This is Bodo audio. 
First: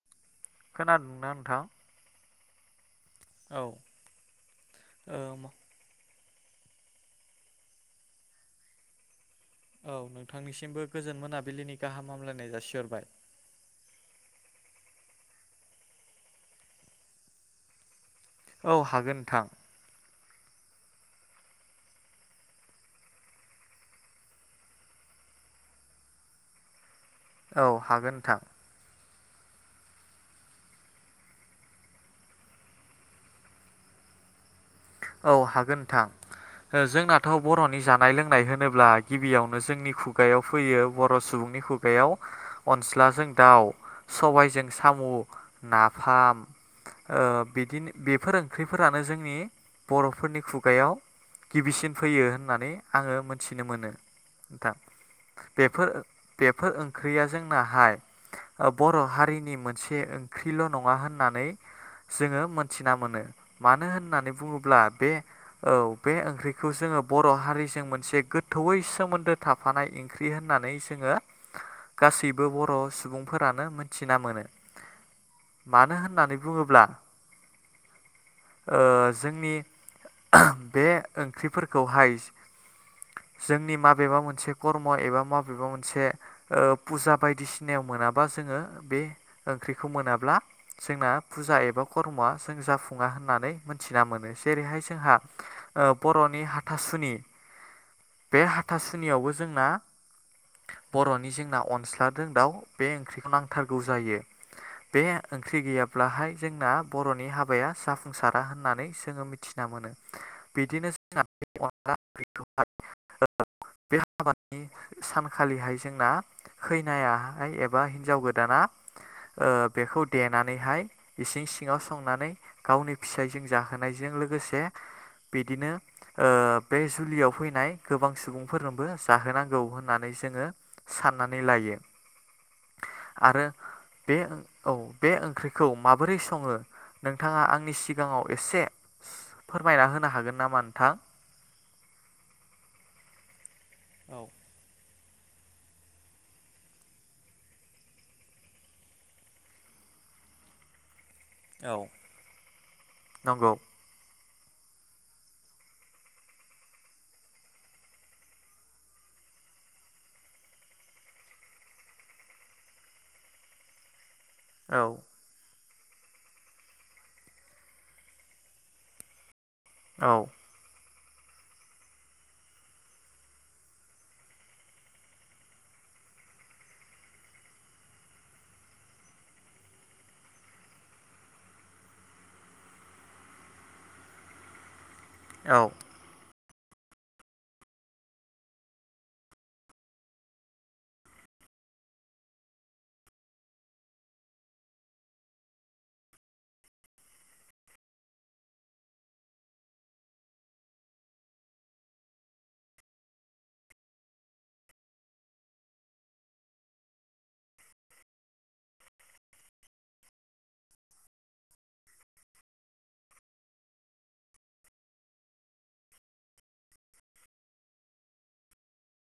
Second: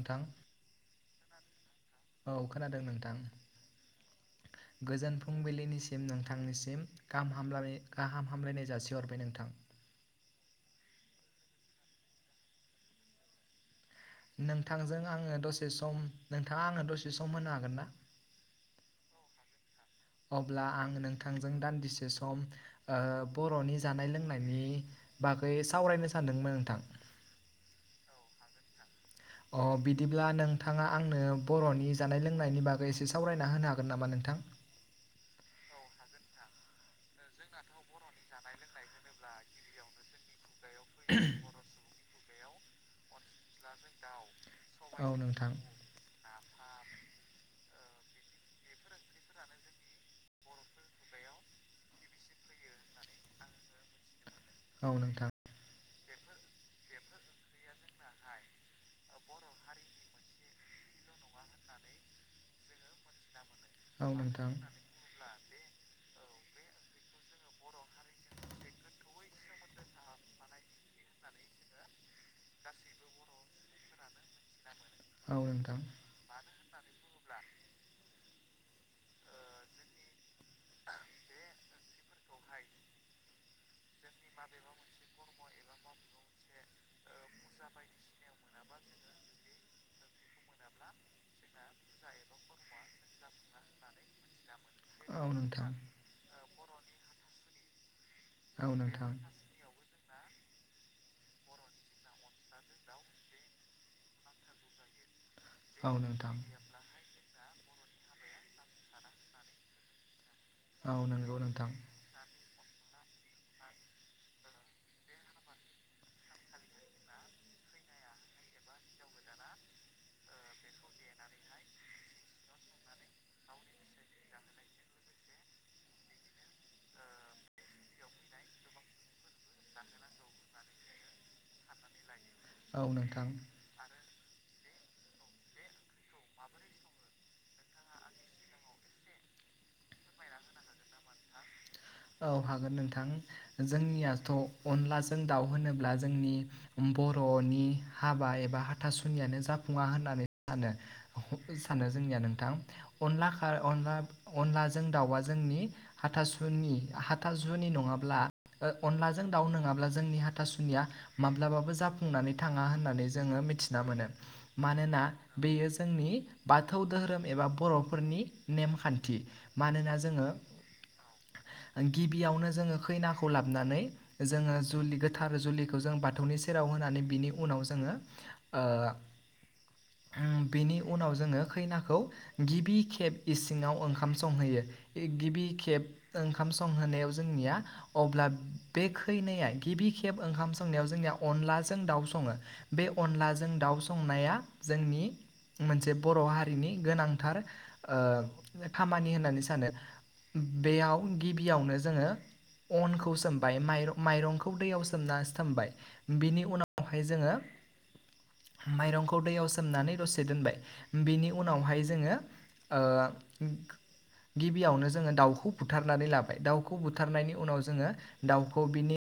नोंथां खोनादोंना नोंथां? औ खोनादों नोंथां औ गोजोन ओ फुंबिलिनिसिम नों नोंथांनिसिम गाहाम हामबलायनाय गाहाम हामलायनाय जासिहरबाय नोंथां। औ नोंथांनिसिमबो गोजोन मोनाबिलिनि गाहामलायनाय जासिहरबाय। नोंथांजों आङो दसे सम नोंथाङा आङो दसे सम होनो हागोन ना? औ हागोन नोंथां। अब्ला आं नोंथांजों दान्दिसे सम ओ बर'नि जानाय लोंनायनि बागै सावरायनो सानदोंमोन नोंथां। औ हागोन नोंथां। अ बिदिब्ला नोंथाङा आंनो बर'नि जानाय लोंनायनि बागै एसे सावरायना होनो हागोन नामा नों थां औ हागोन नोंथां जोंना गोाथाव बर'नि जानाय लोंनाय होनोब्ला गिबियावनो जोंनि खुगायाव फैयो बर' सुबुंनि खुगायाव अनस्लाजों दाउ सबायजों साम' औ नोंथां नाफाम बिदिनो बेफोर ओंख्रिफोरानो जोंनि बर'फोरनि खुगायाव गिबिसिन फैयो होननानै आङो मोनथिनो मोनो नथां औ नोंथां बेफोर बेफोर ओंख्रियाजों नाहाय बर' हारिनि मोनसे ओंख्रिल' नङा होननानै जोङो मोनथिना मोनो मानो औ होननानै नोंथां बुङोब्ला बे औ बे ओंख्रिखौ जोङो बर' हारिजों मोनसे गोथौयै सोमोन्दो थाफानाय ओंख्रि होननानै होननानै जोङो गासैबो बर' सुबुंफोरानो मोनथि मोन औ नोंथां मानो होननानै बुङोब्ला ओ जोंनि बे ओंख्रिफोरखौहाय जोंनि माब माबेबा मोनसे कर्म एबा माबेबा मोनसे ओ फुजा बायदिसिनायाव मोनाबा जोङो बे ओंख्रिखौ मोनाब्ला जोंना फुजा एबा खर्मआ जों जाफुङा होननानै मोनथिना मोनो जेरैहाय जोंहा औ नोंथां ओ बरनि हाथासुनि बे औ नोंथां हाथासुनियावबो जोंना बरनि जोंना अनस्लादों दाउ बे ओंख्रिखौ नांथारगौ जायो बे ओंख्रि औ गैयाब्लाहाय नोंथां जोंना बरनि हाब बाया जाफुंसारा होननानै जोङो मिथिना मोनो औ नंगौ नोंथां बिदिनो [unintelligible] बे हाबानि सानखालिहाय जोंना खैनायाहाय एबा हिनजाव गोदाना ओ बेखौ देनानैहाय इसिं सिङाव संनानै गावनि फिसायजों जाहोनायजों लोगोसे बिदिनो ओ बे जुलियाव फै नाय गोबां सुबुंफोरनोबो जाहोनां गौ होननानै जोङो साननानै लायो औ नोंथां आरो बे औ बे ओंख्रिखौ माबोरै सङो नोंथाङा आंनि सिगाङाव एसे फोरमायना होनो हागोन नामा नोंथां? औ हागोन नोंथां औ जोंनियाथ अनलाज जों दाउ होनोब्ला जोंनि बरनि हाबा एबा हाथासुनियानो जाफुङा होनना सानो औ सानो जोंनिया नोंथां अनला खा नंगौ अनला अनलाजों दाउआ जोंनि हाथासुनिनि हाथासुनि नङाब्ला अनलाजों दाउ नङाब्ला जोंनि हाथासुनिया माब्लाबाबो जा फुंनानै होननानै थाङहोननानै जोङो मिथिना औ मोनोना बेयो जो जोंनि बाथौ धोरोम एबा बरफोरनि नेमखान्थि मानोना औ जोङो गिबियावनो जोङो खैनाखौ लाबनानै जोङो जुलि गोथार जुलिखौ जों बाथौनि सेराव नानै बिनि उनाव जोङो बेनि उनाव जोङो खैनाखौ गिबि खेब इसिङाव ओंखाम संहैयो गिबि औ खेब ओं खाम संहोनायाव जोंनिया अब्ला बे खैनाया गिबि खेब ओंखाम संनायाव जोंनिया अ अनदलाजों दाउ सङो बे अनलाजों दाउ संनाया जोंनि मोनसे बर हारिनि गोनांथार ओ खामानि होननानै सानो बेयाव गिबियावनो जोङो अनखौ सोमबाय माइरं माइरंखौ दैयाव सोमना सोमबाय बिनि उनावहाय जोङो माइरंखौ दैयाव सोमनानै दसे दोनबाय बेनि उनावहाय जोङो ओ गिबियावनो जोङो दाउखौ बुथारनानै लाबाय दाउखौ बुथारनायनि उनाव जोङो दाउखौ बिनि